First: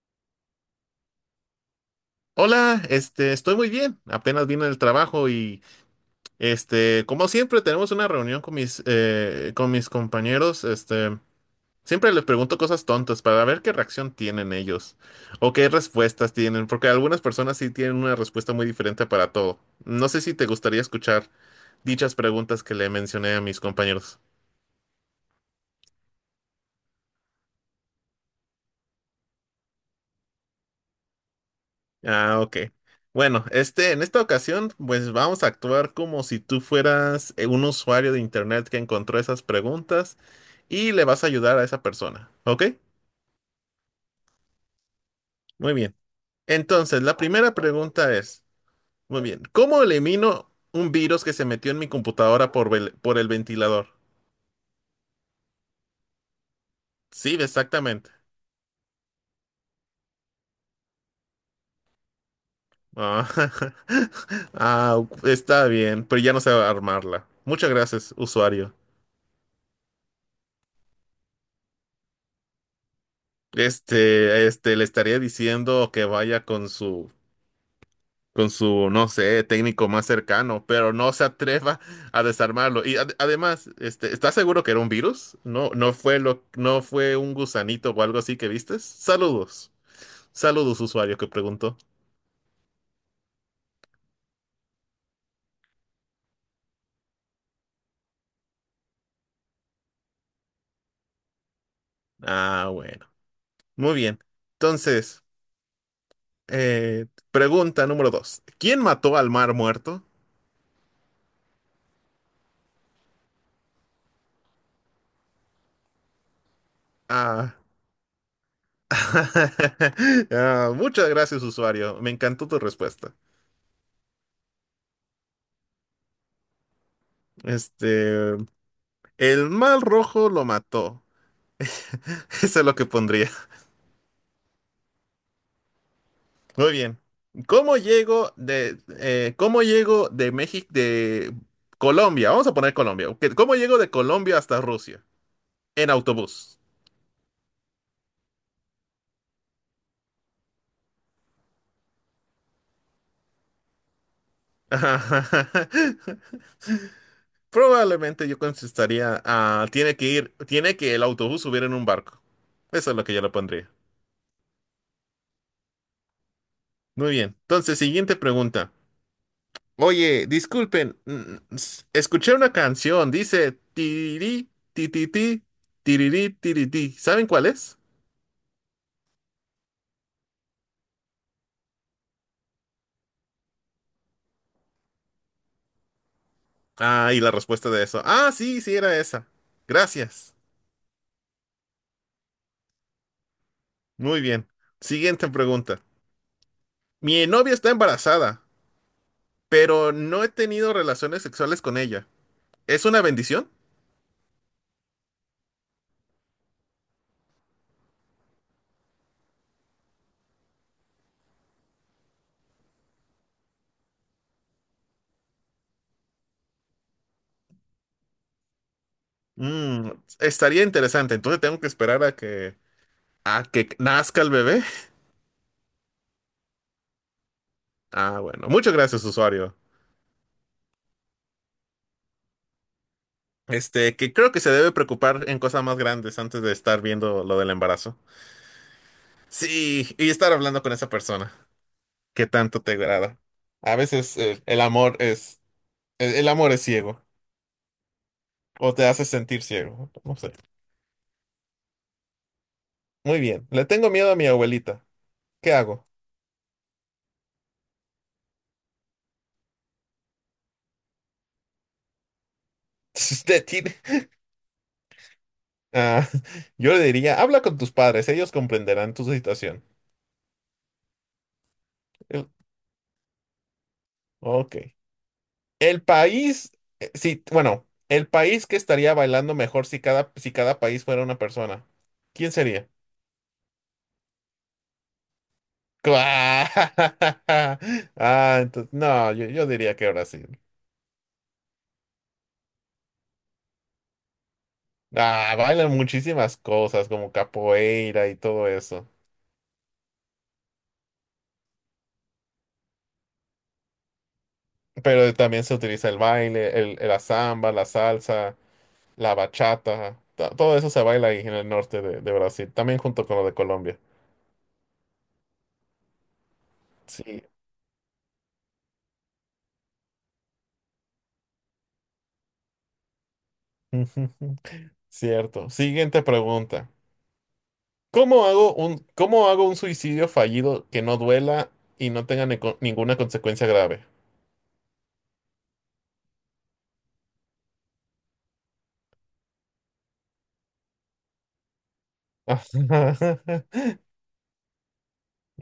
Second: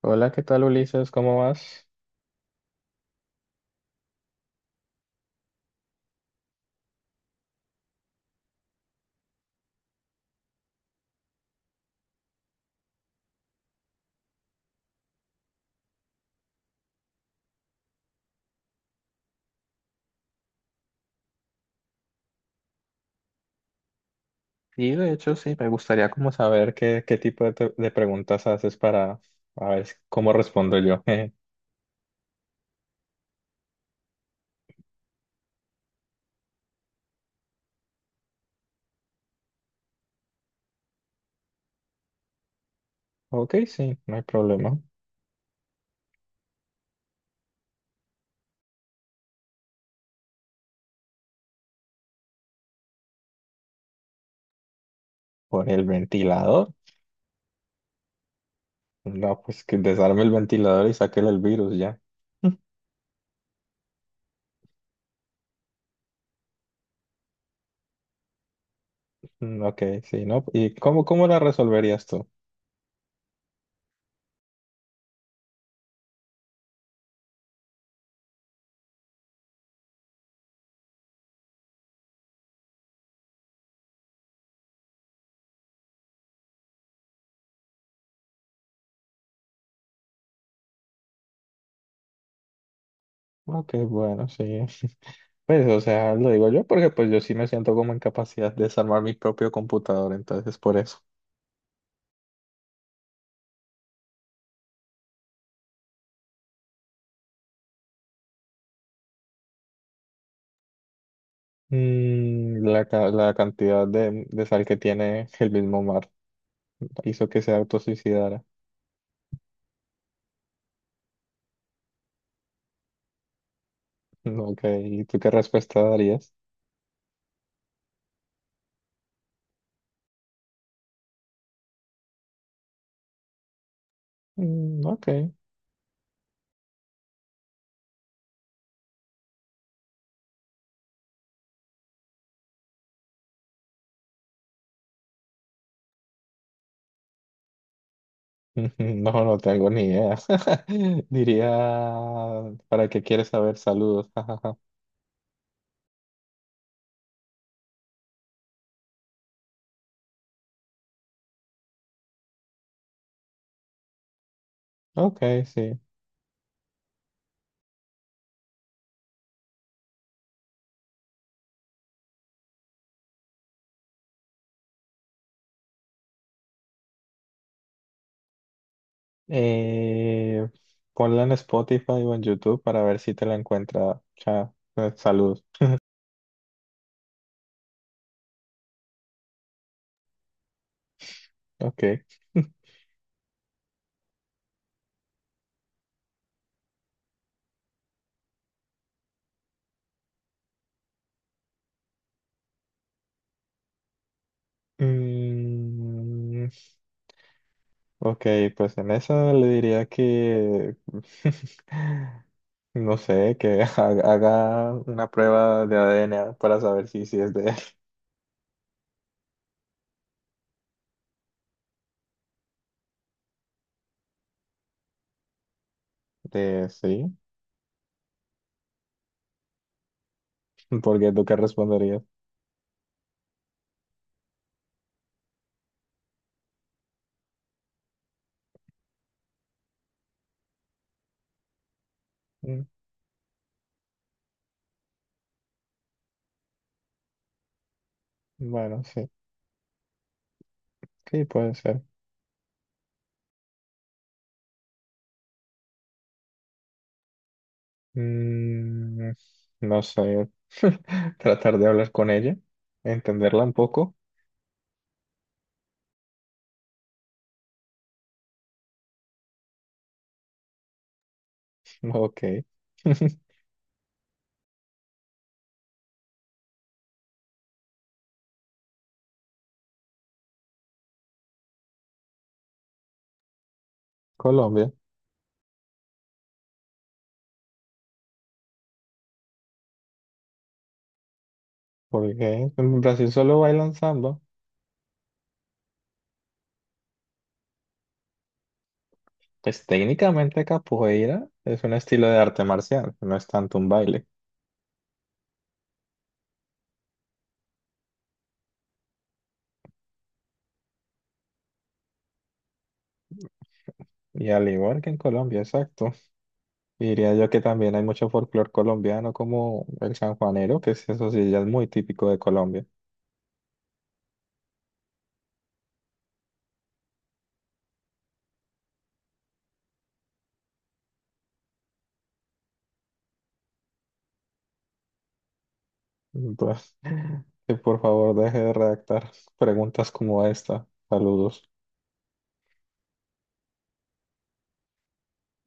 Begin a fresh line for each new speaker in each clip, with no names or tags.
Hola, ¿qué tal Ulises? ¿Cómo vas?
Hola, estoy muy bien. Apenas vine del trabajo y, como siempre, tenemos una reunión con mis compañeros. Siempre les pregunto cosas tontas para ver qué reacción tienen ellos o qué respuestas tienen, porque algunas personas sí tienen una respuesta muy diferente para todo. No sé si te gustaría escuchar dichas preguntas que le mencioné a mis compañeros.
Y de hecho sí, me gustaría como saber qué tipo de, de preguntas haces para a ver cómo respondo yo.
Ah, ok. Bueno, en esta ocasión, pues vamos a actuar como si tú fueras un usuario de internet que encontró esas preguntas y le vas a ayudar a esa persona. ¿Ok?
Ok, sí, no hay problema.
Muy bien. Entonces, la primera pregunta es, muy bien, ¿cómo elimino un virus que se metió en mi computadora por, por el ventilador?
¿Por el ventilador?
Sí, exactamente.
No, pues que desarme el ventilador y sáquele el virus ya.
Ah, ah, está bien, pero ya no sé armarla. Muchas gracias, usuario.
Mm, ok, sí, ¿no? ¿Y cómo la resolverías tú?
Le estaría diciendo que vaya con su, no sé, técnico más cercano, pero no se atreva a desarmarlo. Y además, ¿estás seguro que era un virus? No, no fue un gusanito o algo así que vistes. Saludos, saludos, usuario que preguntó.
Ok, bueno, sí. Pues, o sea, lo digo yo porque pues yo sí me siento como en capacidad de desarmar mi propio computador, entonces por eso.
Ah, bueno, muy bien. Entonces, eh, pregunta número dos. ¿Quién mató al mar muerto?
Mm, la, la cantidad de sal que tiene el mismo mar hizo que se
Ah,
autosuicidara.
ah, muchas gracias, usuario. Me encantó tu respuesta.
Mm, ok, ¿y tú qué respuesta darías?
Este, el mal rojo lo mató. Eso es lo que pondría.
Mm, ok,
Muy bien. ¿Cómo llego de México, de Colombia? Vamos a poner Colombia. Ok, ¿cómo llego de Colombia hasta Rusia? En autobús.
no tengo ni idea. Diría, ¿para qué quieres saber? Saludos. jajaja.
Probablemente yo contestaría, ah, tiene que el autobús subir en un barco. Eso es lo que yo le pondría.
Ok, sí.
Muy bien. Entonces, siguiente pregunta. Oye, disculpen, escuché una canción, dice tiri, ti, ti, ti, tirirí, tiri, ti". ¿Saben cuál es?
Eh, ponla en Spotify o en YouTube para ver si te la encuentra. Saludos.
Ah, y la respuesta de eso. Ah, sí, sí era esa. Gracias.
Ok.
Muy bien. Siguiente pregunta. Mi novia está embarazada, pero no he tenido relaciones sexuales con ella. ¿Es una bendición?
Mm, ok, pues en eso le diría que, no sé, que haga una prueba de ADN para saber si es de él.
Mm, Estaría interesante. Entonces tengo que esperar a que nazca el bebé.
De sí,
Ah, bueno. Muchas gracias, usuario.
porque tú qué responderías.
Que creo que se debe preocupar en cosas más grandes antes de estar viendo lo del embarazo. Sí, y estar hablando con esa persona que
Mm,
tanto te agrada. A veces el amor es ciego o
bueno,
te hace
sí,
sentir ciego. No sé.
sí puede ser.
Muy bien. Le tengo miedo a mi abuelita. ¿Qué hago?
Mm, no sé, tratar de hablar con ella, entenderla
Usted
un
tiene-
poco.
Ah, yo le diría, habla con tus padres, ellos comprenderán tu situación.
Ok.
El- Ok. El país, sí, bueno, el país que estaría bailando mejor si cada país fuera una persona. ¿Quién sería?
Colombia,
Ah, entonces, no, yo diría que Brasil.
porque en Brasil solo bailan samba.
Ah, bailan muchísimas cosas como capoeira y todo eso.
Pues técnicamente capoeira es un estilo de arte marcial, no es tanto un baile.
Pero también se utiliza el baile, la samba, la salsa, la bachata. Todo eso se baila ahí en el norte de Brasil, también junto con lo de Colombia.
Y al igual que en Colombia, exacto. Diría
Sí.
yo que también hay mucho folclore colombiano como el sanjuanero, eso sí ya es muy típico de Colombia.
Cierto. Siguiente pregunta. ¿Cómo hago un suicidio fallido que no duela y no tenga ninguna consecuencia grave?
Pues, que por favor deje de redactar preguntas como esta. Saludos.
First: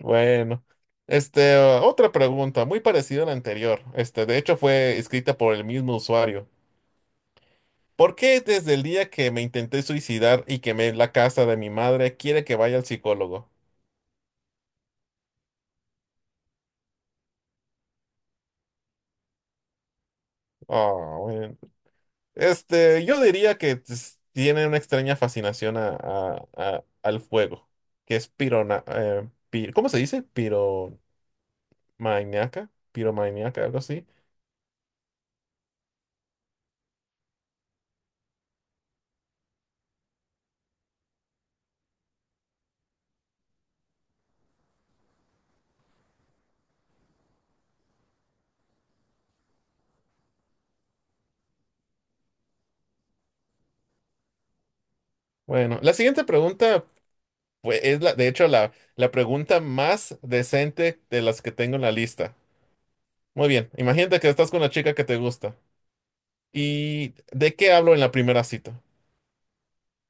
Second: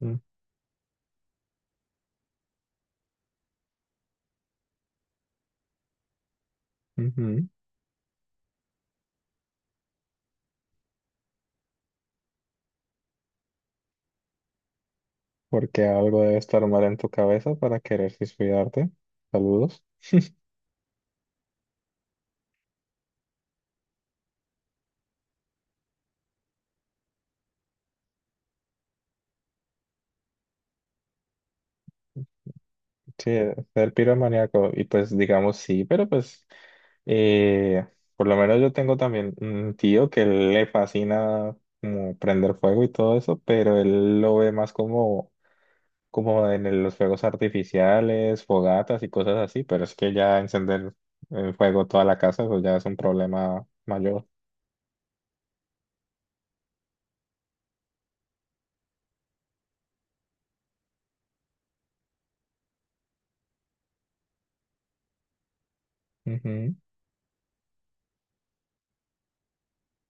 Mm,
otra pregunta muy parecida a la anterior. De hecho fue escrita por el mismo usuario.
ujú.
¿Por qué desde el día que me intenté suicidar y quemé la casa de mi madre quiere que vaya al psicólogo?
Porque algo debe estar mal en tu cabeza para querer suicidarte. Saludos.
Ah, bueno. Yo diría que tiene una extraña fascinación al fuego, que es pirona, ¿cómo se dice? Maniaca,
Sí,
piromaniaca, algo
el
así.
piromaníaco, y pues digamos sí, pero pues eh, por lo menos yo tengo también un tío que le fascina como prender fuego y todo eso, pero él lo ve más como, como en los fuegos artificiales, fogatas y cosas así, pero es que ya encender en fuego toda la casa, eso ya es un problema mayor.
Bueno, la siguiente pregunta pues, de hecho la pregunta más decente de las que tengo en la lista. Muy bien, imagínate que estás con la chica que te gusta.
Ujú.
¿Y de qué hablo en la primera cita?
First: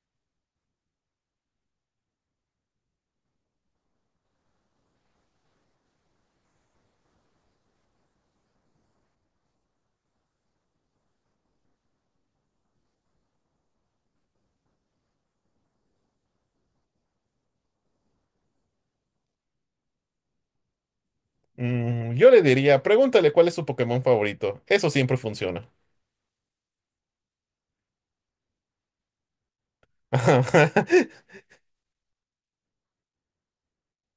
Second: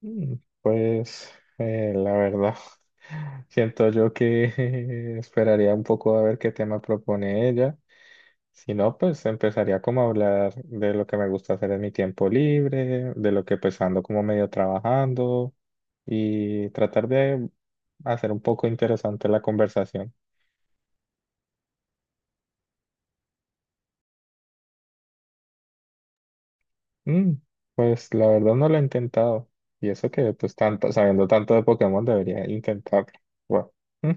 Mm, pues la verdad, siento yo que esperaría un poco a ver qué tema propone ella. Si no, pues empezaría como a hablar de lo que me gusta hacer en mi tiempo libre, de lo que pues ando como medio trabajando y tratar de hacer un poco interesante la conversación.
Yo le diría, pregúntale cuál es su Pokémon favorito. Eso siempre funciona.
Mm, pues la verdad no lo he intentado y eso que pues tanto, sabiendo tanto de Pokémon debería intentarlo. Bueno, mm,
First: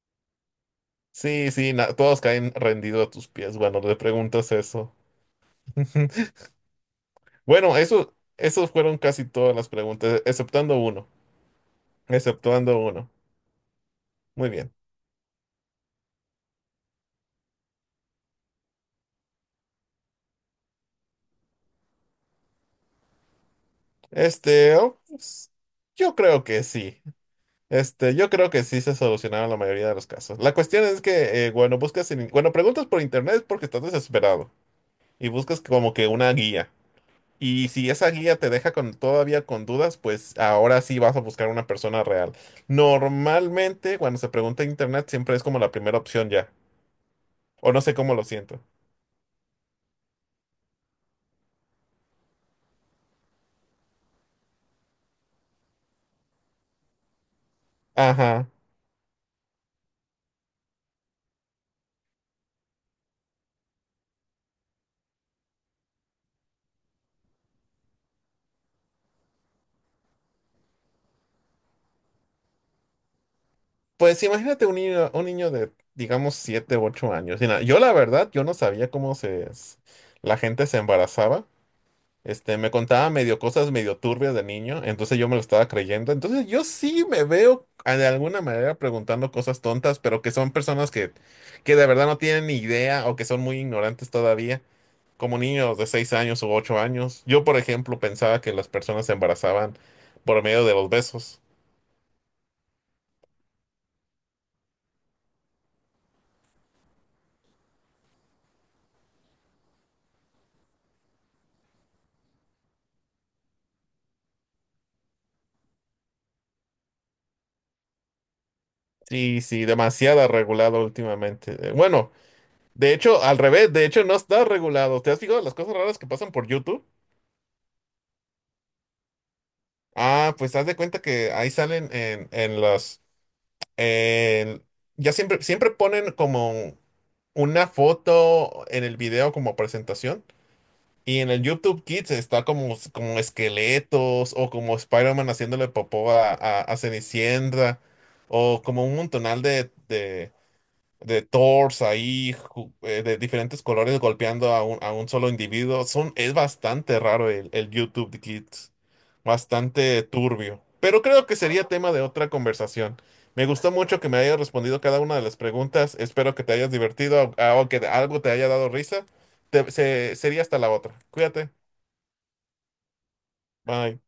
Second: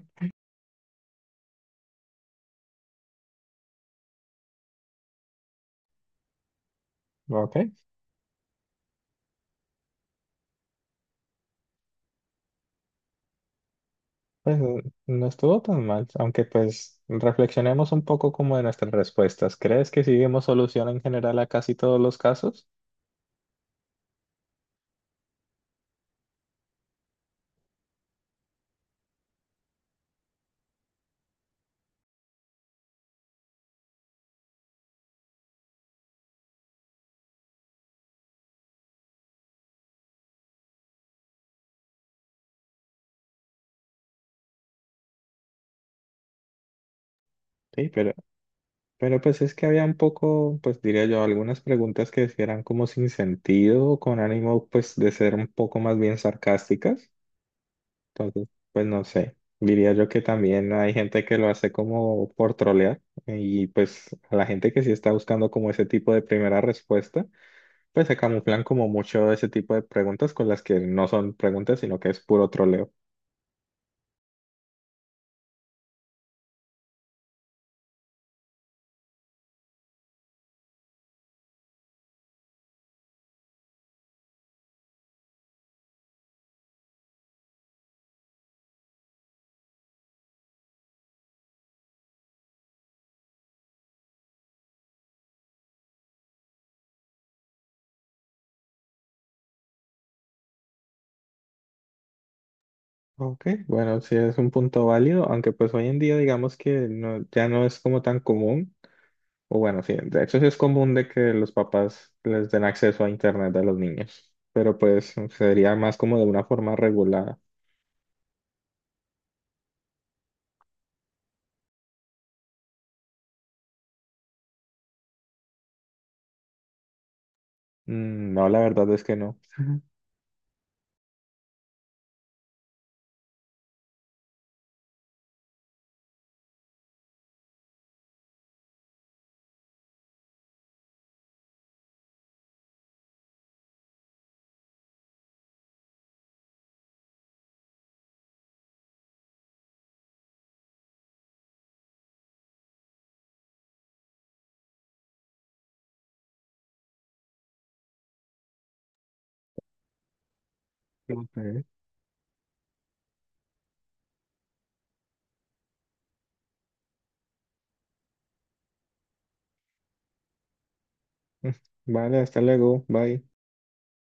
Sí, sí, todos caen rendidos a tus pies. Bueno, le preguntas eso.
ok,
Bueno, esos fueron casi todas las preguntas, exceptuando uno. Muy
pues
bien.
no estuvo tan mal, aunque pues reflexionemos un poco como de nuestras respuestas. ¿Crees que sí vemos solución en general a casi todos los casos?
Oh, pues, yo creo que sí. Yo creo que sí se solucionaron la mayoría de los casos. La cuestión es que, bueno, bueno, preguntas por internet es porque estás desesperado y buscas como que una guía. Y si esa guía te deja todavía con dudas, pues ahora sí vas a buscar una persona real. Normalmente, cuando se pregunta en internet, siempre es como la primera opción ya. O no
Sí,
sé
pero
cómo lo siento.
Pero pues es que había un poco, pues diría yo, algunas preguntas que sí eran como sin sentido, con ánimo pues de ser un poco más bien sarcásticas. Entonces,
Ajá.
pues no sé, diría yo que también hay gente que lo hace como por trolear y pues a la gente que sí está buscando como ese tipo de primera respuesta, pues se camuflan como mucho ese tipo de preguntas con las que no son preguntas, sino que es puro troleo.
Pues imagínate un niño de, digamos, 7 u 8 años. Mira, yo la verdad, yo no sabía cómo la gente se embarazaba. Me contaba medio cosas medio turbias de niño, entonces yo me lo estaba creyendo. Entonces yo sí me veo de alguna manera preguntando cosas tontas, pero que son personas que de verdad no tienen ni idea o que son muy ignorantes todavía, como niños de 6 años u 8 años. Yo, por ejemplo, pensaba que las personas se embarazaban por medio de los besos.
Ok, bueno, sí es un punto válido, aunque pues hoy en día digamos que no, ya no es como tan común. O bueno, sí, de hecho sí es común de que los papás les den acceso a internet a los niños, pero pues sería más como de una forma regulada.
Sí, sí, demasiado regulado últimamente. Bueno, de hecho, al revés, de hecho no está regulado. ¿Te has fijado las cosas raras que pasan por YouTube?
Mm, no, la verdad es que no.
Ah, pues haz de cuenta que ahí salen en- ya siempre, ponen como una foto en el video como presentación. Y en el YouTube Kids está como esqueletos o como Spider-Man haciéndole popó a Cenicienta o como un montonal de Thors ahí, de diferentes colores golpeando a un solo individuo. Es bastante raro el YouTube de Kids, bastante turbio. Pero creo
Ok.
que sería tema de otra conversación. Me gustó mucho que me hayas respondido cada una de las preguntas. Espero que te hayas divertido o que algo te haya dado risa. Sería hasta la otra. Cuídate.
Vale, hasta luego, bye.
Bye.